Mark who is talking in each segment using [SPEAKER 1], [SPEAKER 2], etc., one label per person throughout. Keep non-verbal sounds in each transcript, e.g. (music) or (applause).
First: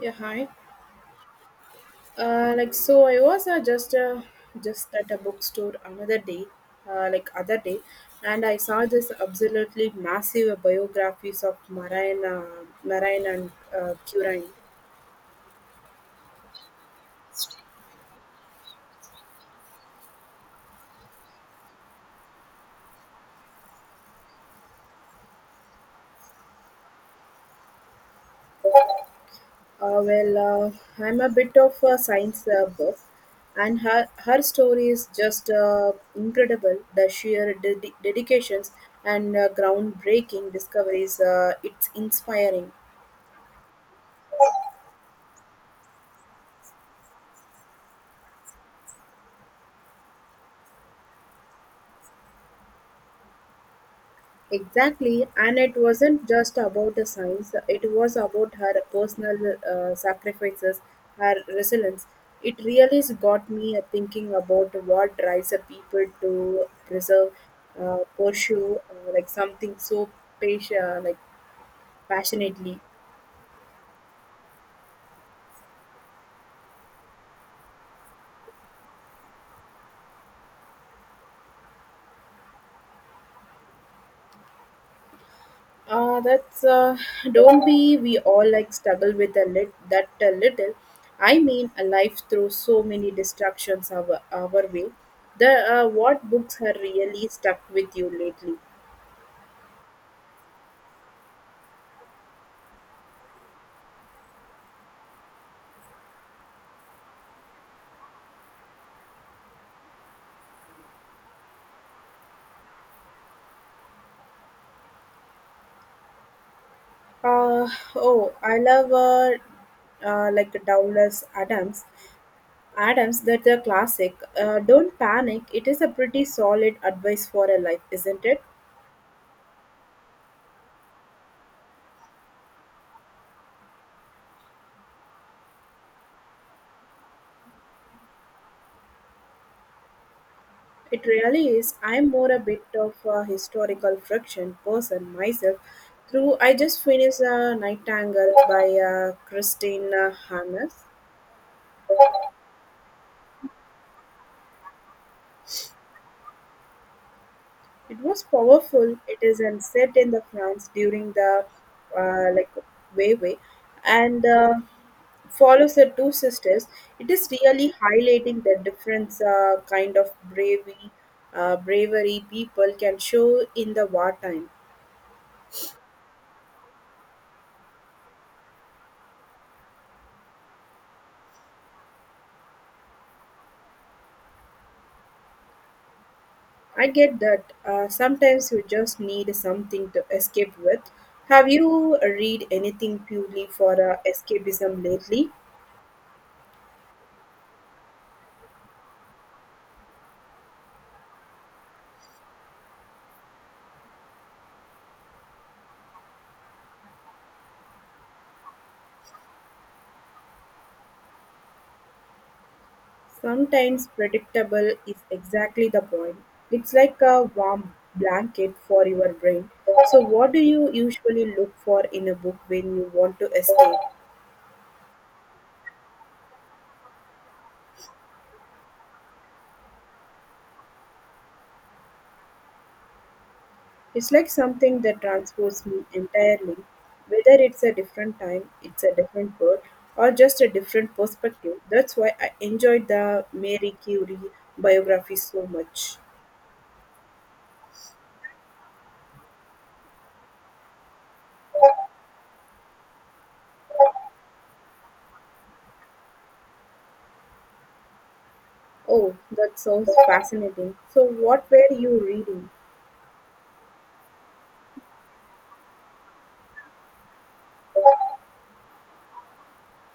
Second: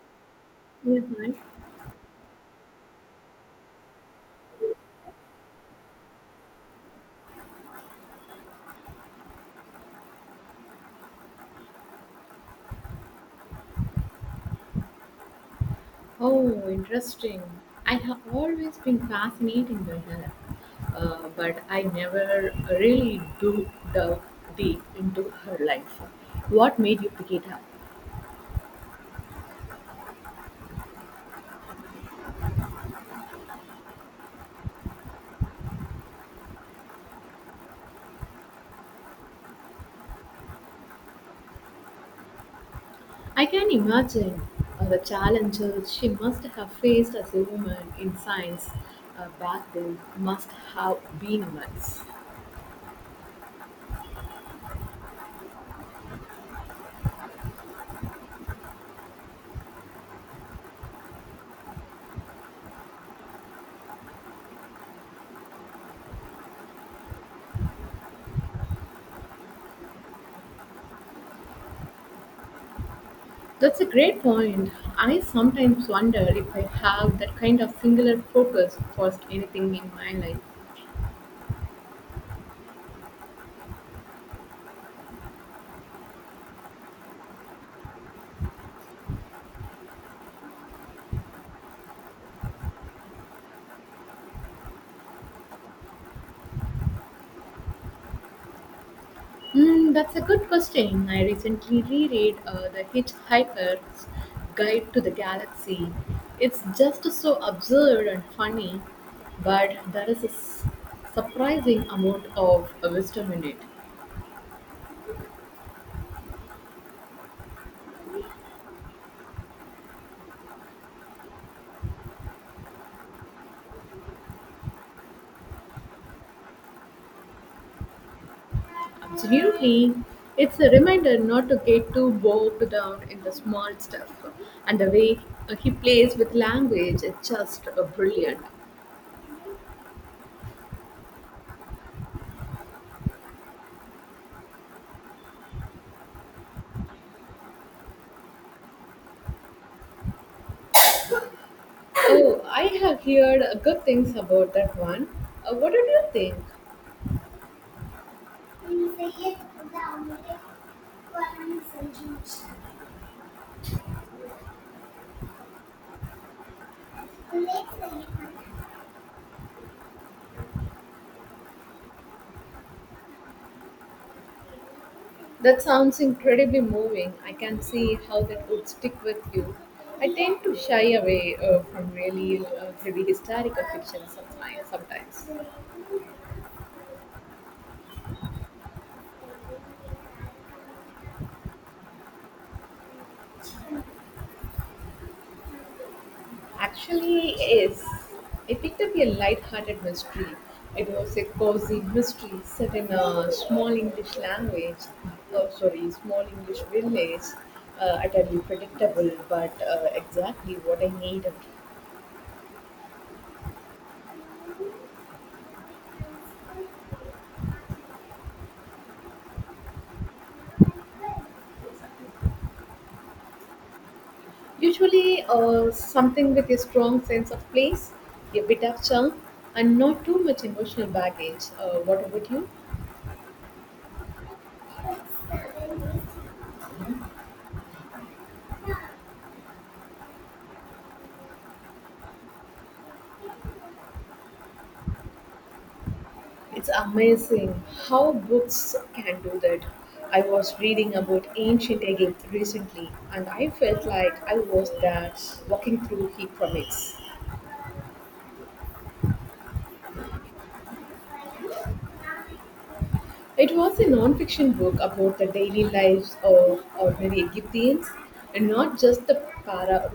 [SPEAKER 1] Yeah, hi.
[SPEAKER 2] Yeah, right.
[SPEAKER 1] So I was just at a bookstore another day, other day, and I saw this absolutely massive biographies of Marine, Marine and Curine.
[SPEAKER 2] Oh, interesting. I have always been fascinated by her, but I never really do dug deep into her life. What made you pick it up?
[SPEAKER 1] Well, I'm a bit of a science buff, and her story is just incredible. The sheer dedications and groundbreaking discoveries. It's inspiring.
[SPEAKER 2] I can imagine the challenges she must have faced as a woman in science back then must have been immense.
[SPEAKER 1] Exactly, and it wasn't just about the science, it was about her personal sacrifices, her resilience. It really has got me thinking about what drives a people to preserve, pursue something so patient, like passionately.
[SPEAKER 2] That's a great point. I sometimes wonder if I have that kind of singular focus for anything in my life.
[SPEAKER 1] That's don't be we all like struggle with a lit that a little. I mean, a life through so many distractions our way. The What books have really stuck with you lately?
[SPEAKER 2] Mm, that's a good question. I recently reread The Hitchhiker's Guide to the Galaxy. It's just so absurd and funny, but there is a surprising amount of wisdom in it.
[SPEAKER 1] Uh, oh, I love Douglas Adams. Adams, that's a classic. Don't panic. It is a pretty solid advice for a life, isn't it?
[SPEAKER 2] Absolutely. It's a reminder not to get too bogged down in the small stuff. And the way he plays with language is just brilliant.
[SPEAKER 1] It really is. I'm more a bit of a historical friction person myself. Through, I just finished a Nightingale by Christina Hannes.
[SPEAKER 2] Oh, I have heard good things about that one. What did you think?
[SPEAKER 1] It was powerful. It is and set in the France during the uh, like way, and follows the two sisters. It is really highlighting the different kind of bravery, bravery people can show in the wartime.
[SPEAKER 2] That sounds incredibly moving. I can see how that would stick with you. I tend to shy away from really heavy historical fiction sometimes.
[SPEAKER 1] I get that, sometimes you just need something to escape with. Have you read anything purely for escapism lately?
[SPEAKER 2] Actually, yes. I picked up a light-hearted mystery. It was a cozy mystery set in a small English language, oh, sorry, small English village, utterly predictable, but exactly what I needed.
[SPEAKER 1] Sometimes predictable is exactly the point. It's like a warm blanket for your brain. So, what do you usually look for in a book when you want to escape?
[SPEAKER 2] Usually, something with a strong sense of place, a bit of charm, and not too much emotional baggage. What about you?
[SPEAKER 1] It's like something that transports me entirely, whether it's a different time, it's a different world, or just a different perspective. That's why I enjoyed the Mary Curie biography so much.
[SPEAKER 2] It's amazing how books can do that. I was reading about ancient Egypt recently, and I felt like I was there walking through Hieroglyphics.
[SPEAKER 1] Oh, that sounds fascinating. So, what were you reading?
[SPEAKER 2] It was a non-fiction book about the daily lives of ordinary Egyptians, and not just the para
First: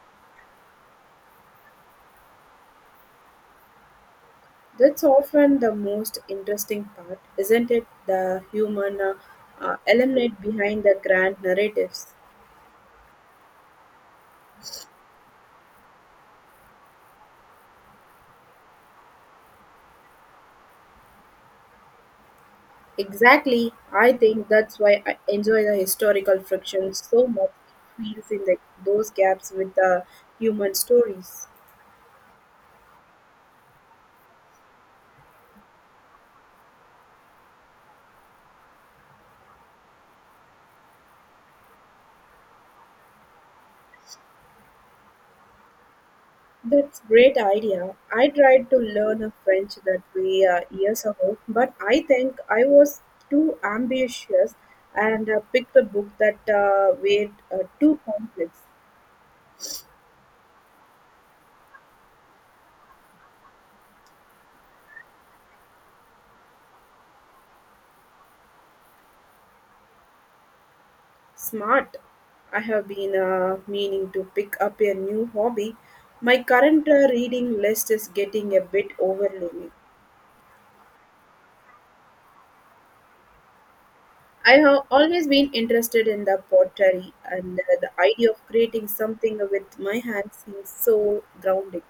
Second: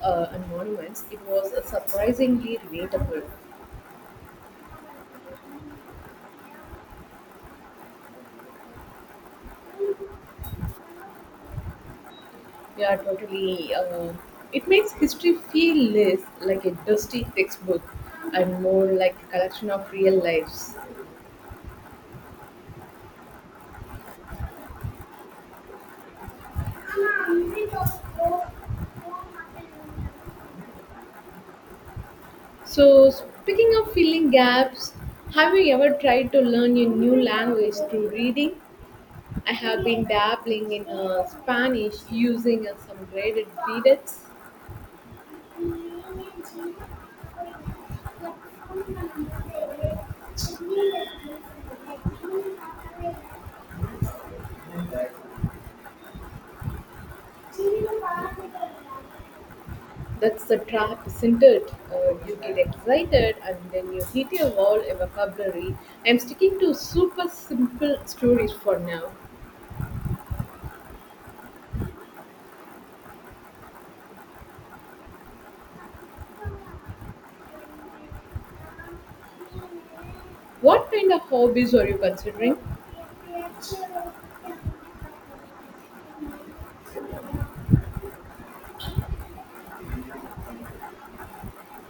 [SPEAKER 2] and monuments. It was surprisingly relatable.
[SPEAKER 1] That's often the most interesting part, isn't it? The human element behind the grand narratives.
[SPEAKER 2] Yeah, totally. It makes history feel less like a dusty textbook and more like a collection of real lives.
[SPEAKER 1] Exactly. I think that's why I enjoy the historical friction so much. It fills in those gaps with the human stories.
[SPEAKER 2] So, speaking of filling gaps, have you ever tried to learn a new language through reading? I have been dabbling in Spanish using some graded readers.
[SPEAKER 1] That's great idea. I tried to learn a French that way years ago, but I think I was too ambitious and picked a book that were too complex.
[SPEAKER 2] That's the trap, isn't it? You get excited and then you hit a wall in vocabulary. I'm sticking to super simple stories for now.
[SPEAKER 1] Smart. I have been meaning to pick up a new hobby. My current reading list is getting a bit overwhelming.
[SPEAKER 2] What kind of hobbies are you considering?
[SPEAKER 1] I have always been interested in the pottery, and the idea of creating something with my hands seems so grounding.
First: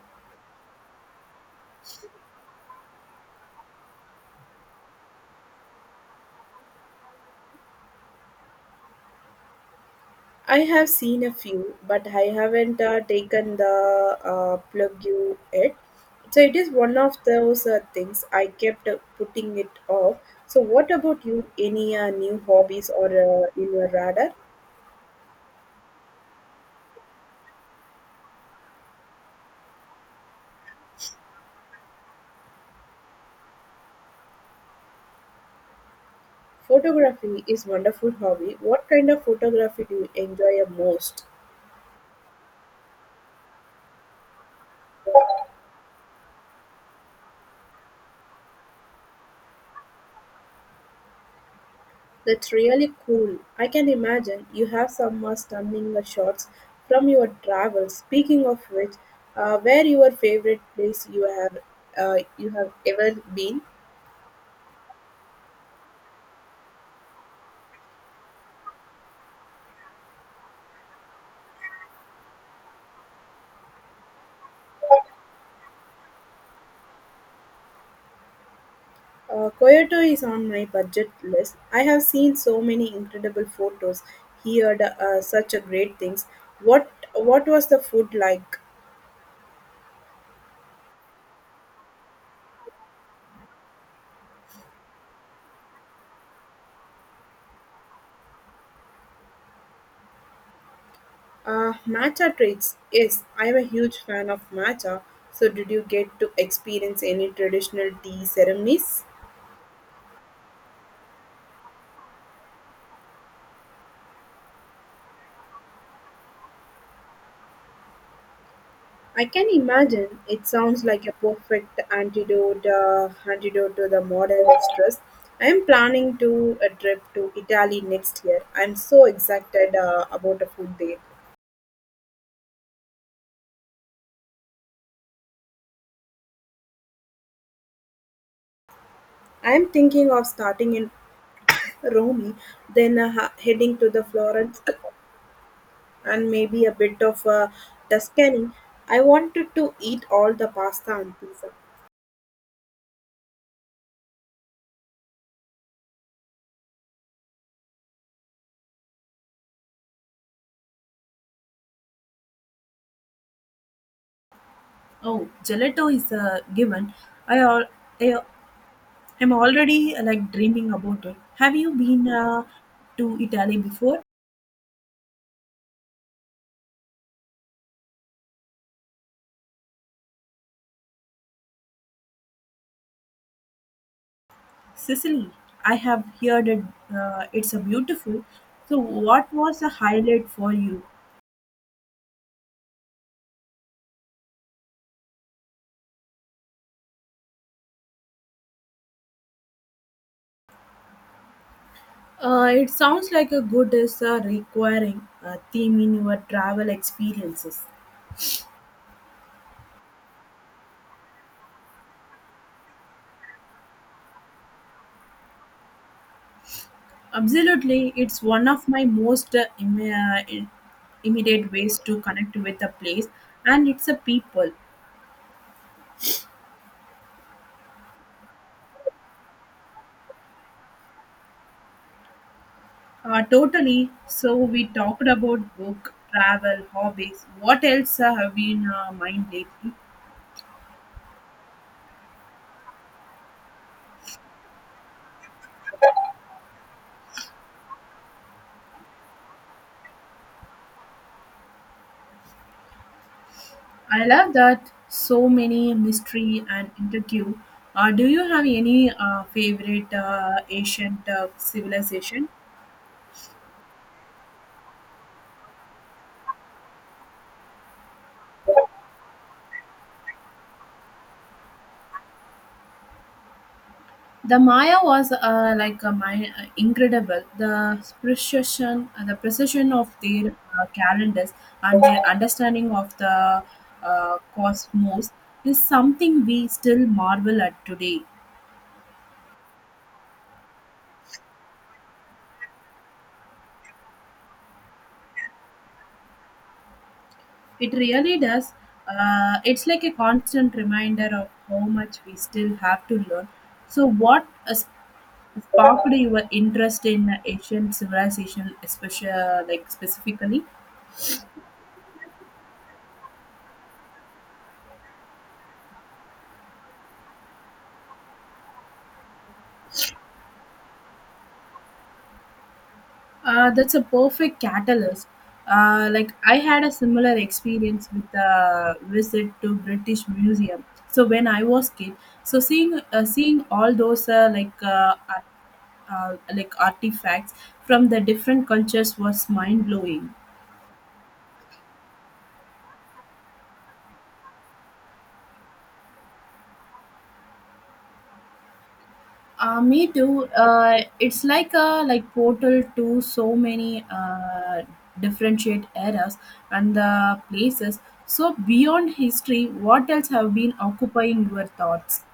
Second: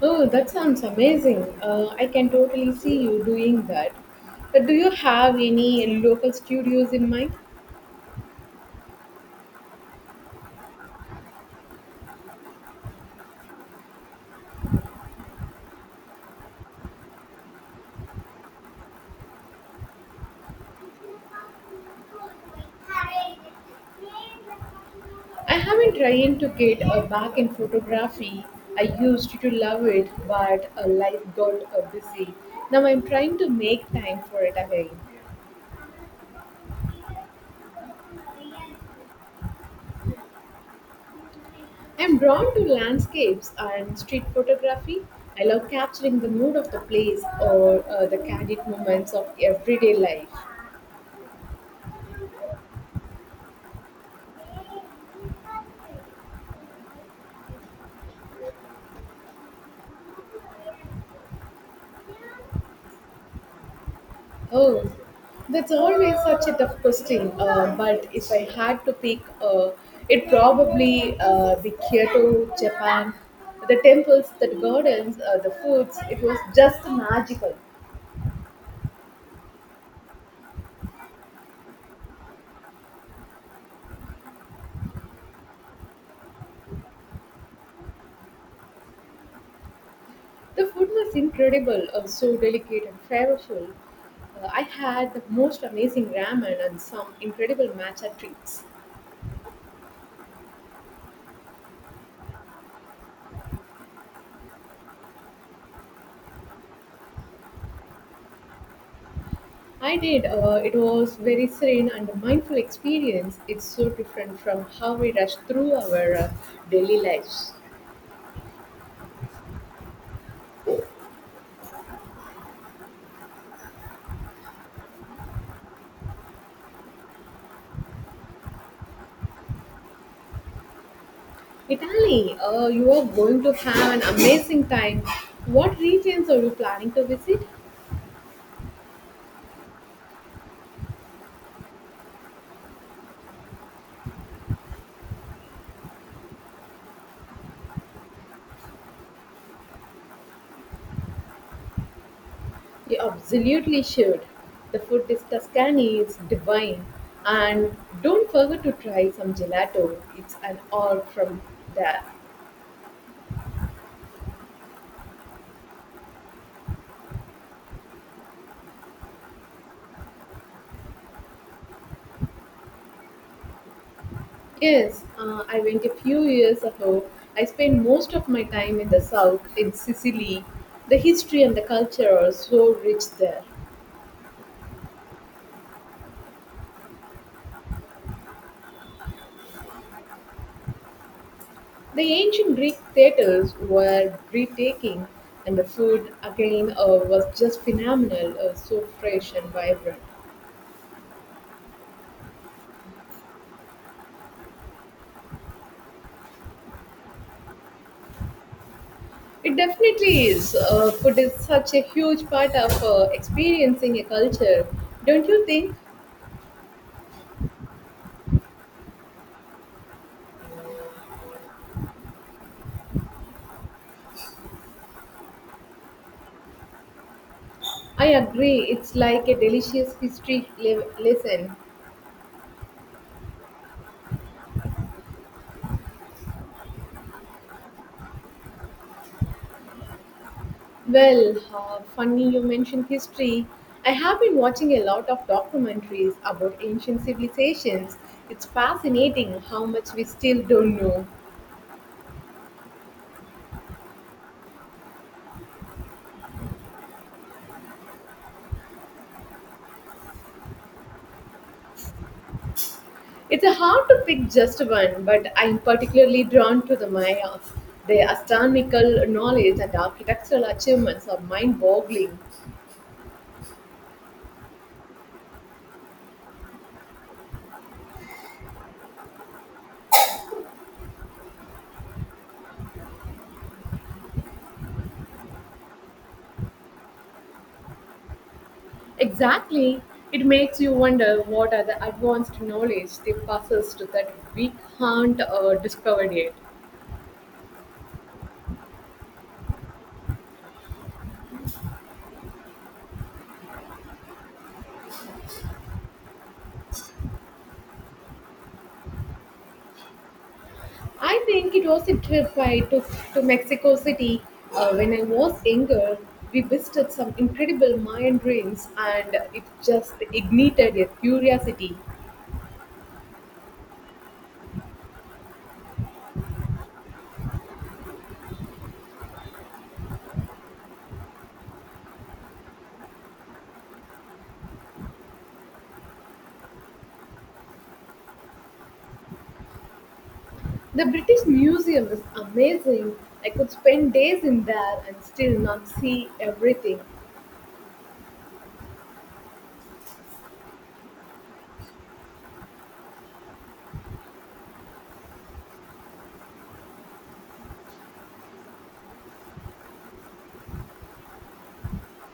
[SPEAKER 2] Oh, that sounds amazing. I can totally see you doing that. But do you have any local studios in mind?
[SPEAKER 1] I have seen a few, but I haven't taken the plug you yet. So it is one of those things I kept putting it off. So what about you? Any new hobbies or in your radar?
[SPEAKER 2] I have been trying to get back in photography. I used to love it, but life got busy. Now I'm trying to make time for it again.
[SPEAKER 1] Photography is wonderful hobby. What kind of photography do you enjoy most?
[SPEAKER 2] I'm drawn to landscapes and street photography. I love capturing the mood of the place or the candid moments of everyday life.
[SPEAKER 1] That's really cool. I can imagine you have some stunning shots from your travels. Speaking of which, where your favorite place you have ever been?
[SPEAKER 2] Oh, that's always such a tough question. But if I had to pick, it probably the Kyoto, Japan, the temples, the gardens, the foods. It was just magical.
[SPEAKER 1] Kyoto is on my budget list. I have seen so many incredible photos, heard such a great things. What was the food like?
[SPEAKER 2] The food was incredible, so delicate and flavorful. I had the most amazing ramen and some incredible matcha treats.
[SPEAKER 1] Matcha treats. Yes, I am a huge fan of matcha. So, did you get to experience any traditional tea ceremonies?
[SPEAKER 2] I did. It was very serene and a mindful experience. It's so different from how we rush through our daily lives.
[SPEAKER 1] I can imagine. It sounds like a perfect antidote, antidote to the modern stress. I am planning to a trip to Italy next year. I am so excited about the food there.
[SPEAKER 2] Italy, you are going to have an amazing time. What regions are you planning to visit?
[SPEAKER 1] I am thinking of starting in (coughs) Rome, then heading to the Florence, and maybe a bit of Tuscany. I wanted to eat all the pasta and pizza.
[SPEAKER 2] You absolutely should. The food in Tuscany is divine. And don't forget to try some gelato. It's an all from there.
[SPEAKER 1] Oh, gelato is a given. I, al- I I'm already dreaming about it. Have you been to Italy before?
[SPEAKER 2] Yes, I went a few years ago. I spent most of my time in the south, in Sicily. The history and the culture are so rich there.
[SPEAKER 1] Sicily. I have heard it. It's a beautiful. So, what was the highlight for you?
[SPEAKER 2] The ancient Greek theatres were breathtaking, and the food, again, was just phenomenal, so fresh and vibrant.
[SPEAKER 1] It sounds like a good is a requiring theme in your travel experiences.
[SPEAKER 2] It definitely is. Food is such a huge part of experiencing a culture, don't you think?
[SPEAKER 1] Absolutely, it's one of my most immediate ways to connect with a place, and it's a people.
[SPEAKER 2] I agree. It's like a delicious history lesson.
[SPEAKER 1] Totally. So we talked about book, travel, hobbies. What else have you in mind lately?
[SPEAKER 2] Well, funny you mentioned history. I have been watching a lot of documentaries about ancient civilizations. It's fascinating how much we still don't know.
[SPEAKER 1] I love that. So many mystery and interview. Do you have any favorite ancient civilization?
[SPEAKER 2] It's a hard to pick just one, but I'm particularly drawn to the Mayas. Their astronomical knowledge and architectural achievements are mind boggling.
[SPEAKER 1] The Maya was incredible. The precision, the precision of their calendars and their understanding of the cosmos is something we still marvel at today.
[SPEAKER 2] Exactly. It makes you wonder what are the advanced knowledge they possessed that we can't discover yet.
[SPEAKER 1] It really does. It's like a constant reminder of how much we still have to learn. So, what sparked your interest in Asian civilization, especially like specifically?
[SPEAKER 2] I think it was a trip I took to Mexico City when I was younger. We visited some incredible Mayan ruins and it just ignited a curiosity.
[SPEAKER 1] That's a perfect catalyst. I had a similar experience with a visit to British Museum. So when I was kid, so seeing all those artifacts from the different cultures was mind blowing.
[SPEAKER 2] The British Museum is amazing. I could spend days in there and still not see everything.
[SPEAKER 1] Me too. It's like a like portal to so many differentiate eras and the places. So beyond history, what else have been occupying your thoughts?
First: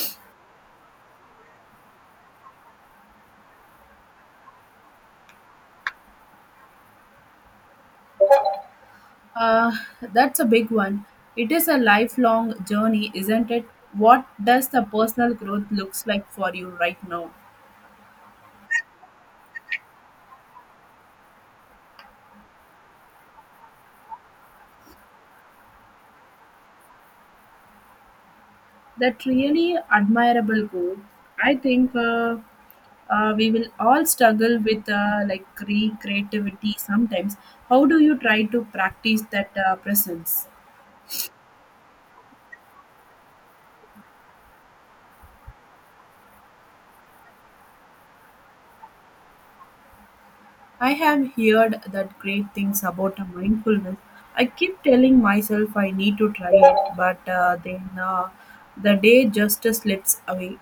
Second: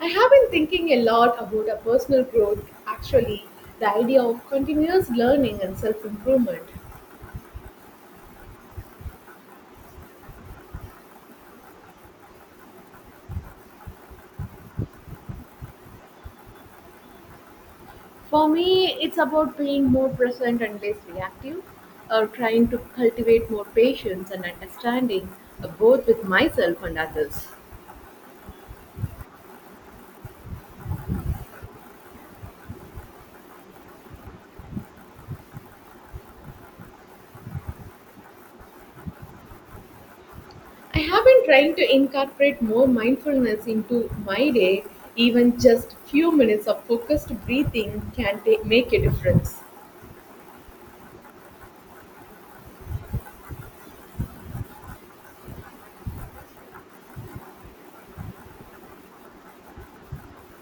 [SPEAKER 2] I have been thinking a lot about a personal growth, actually, the idea of continuous learning and self improvement.
[SPEAKER 1] Uh, that's a big one. It is a lifelong journey, isn't it? What does the personal growth looks like for you right now?
[SPEAKER 2] For me, it's about being more present and less reactive, or trying to cultivate more patience and understanding, both with myself and others.
[SPEAKER 1] That really admirable goal. I think we will all struggle with creativity sometimes. How do you try to practice that presence?
[SPEAKER 2] I have been trying to incorporate more mindfulness into my day. Even just few minutes of focused breathing can make a difference.
[SPEAKER 1] I have heard that great things about mindfulness. I keep telling myself I need to try it, but the day just slips away.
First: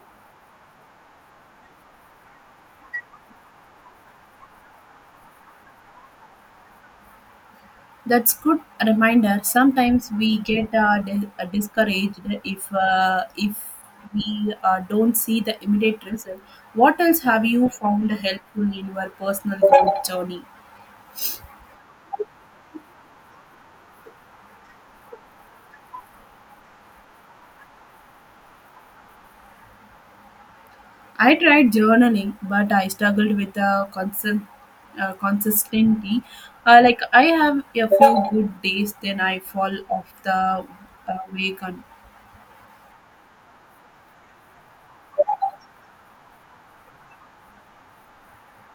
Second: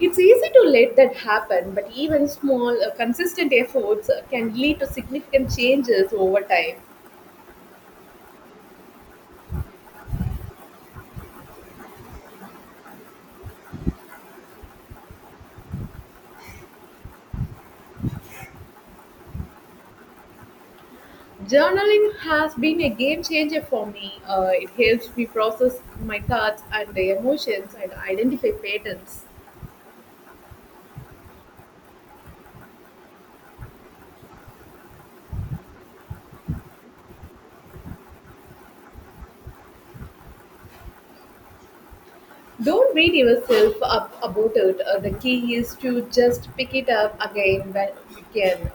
[SPEAKER 2] It's easy to let that happen, but even small, consistent efforts can lead to significant changes over time.
[SPEAKER 1] That's good reminder. Sometimes we get discouraged if we don't see the immediate result. What else have you found helpful in your personal growth journey?
[SPEAKER 2] Journaling has been a game changer for me. It helps me process my thoughts and emotions and identify patterns.
[SPEAKER 1] I tried journaling, but I struggled with consistency. I have a few good days, then I fall off the wagon.
[SPEAKER 2] Don't beat yourself up about it. The key is to just pick it up again when you can.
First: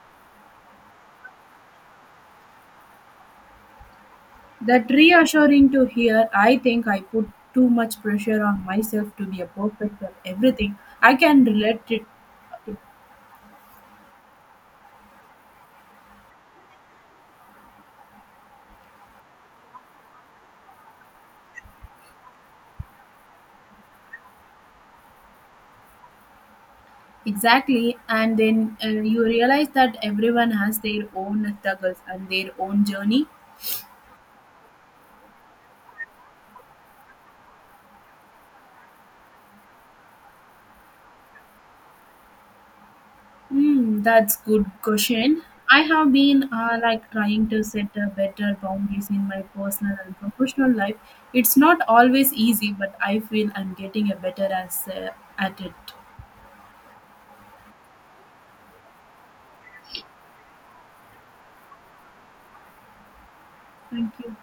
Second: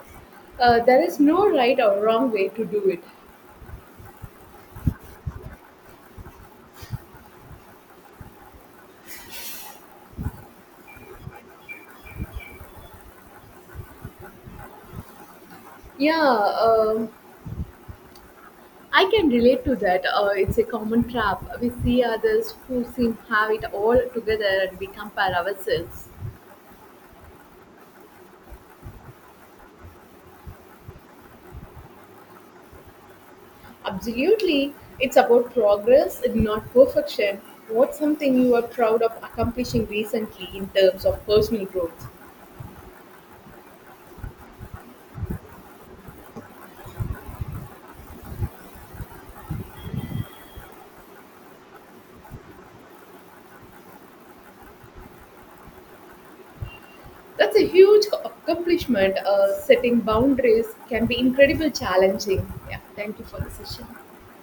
[SPEAKER 2] There is no right or wrong way to do it.
[SPEAKER 1] That reassuring to hear. I think I put too much pressure on myself to be a perfect at everything. I can relate it
[SPEAKER 2] Yeah, I can relate to that. It's a common trap. We see others who seem have it all together and we compare ourselves.
[SPEAKER 1] exactly, and then you realize that everyone has their own struggles and their own journey.
[SPEAKER 2] Absolutely. It's about progress, not perfection. What's something you are proud of accomplishing recently in terms of personal growth?
[SPEAKER 1] Hmm, that's good question. I have been trying to set a better boundaries in my personal and professional life. It's not always easy, but I feel I'm getting a better as at it.
[SPEAKER 2] That's a huge accomplishment. Setting boundaries can be incredibly challenging. Yeah, thank you for the session.
[SPEAKER 1] Thank you.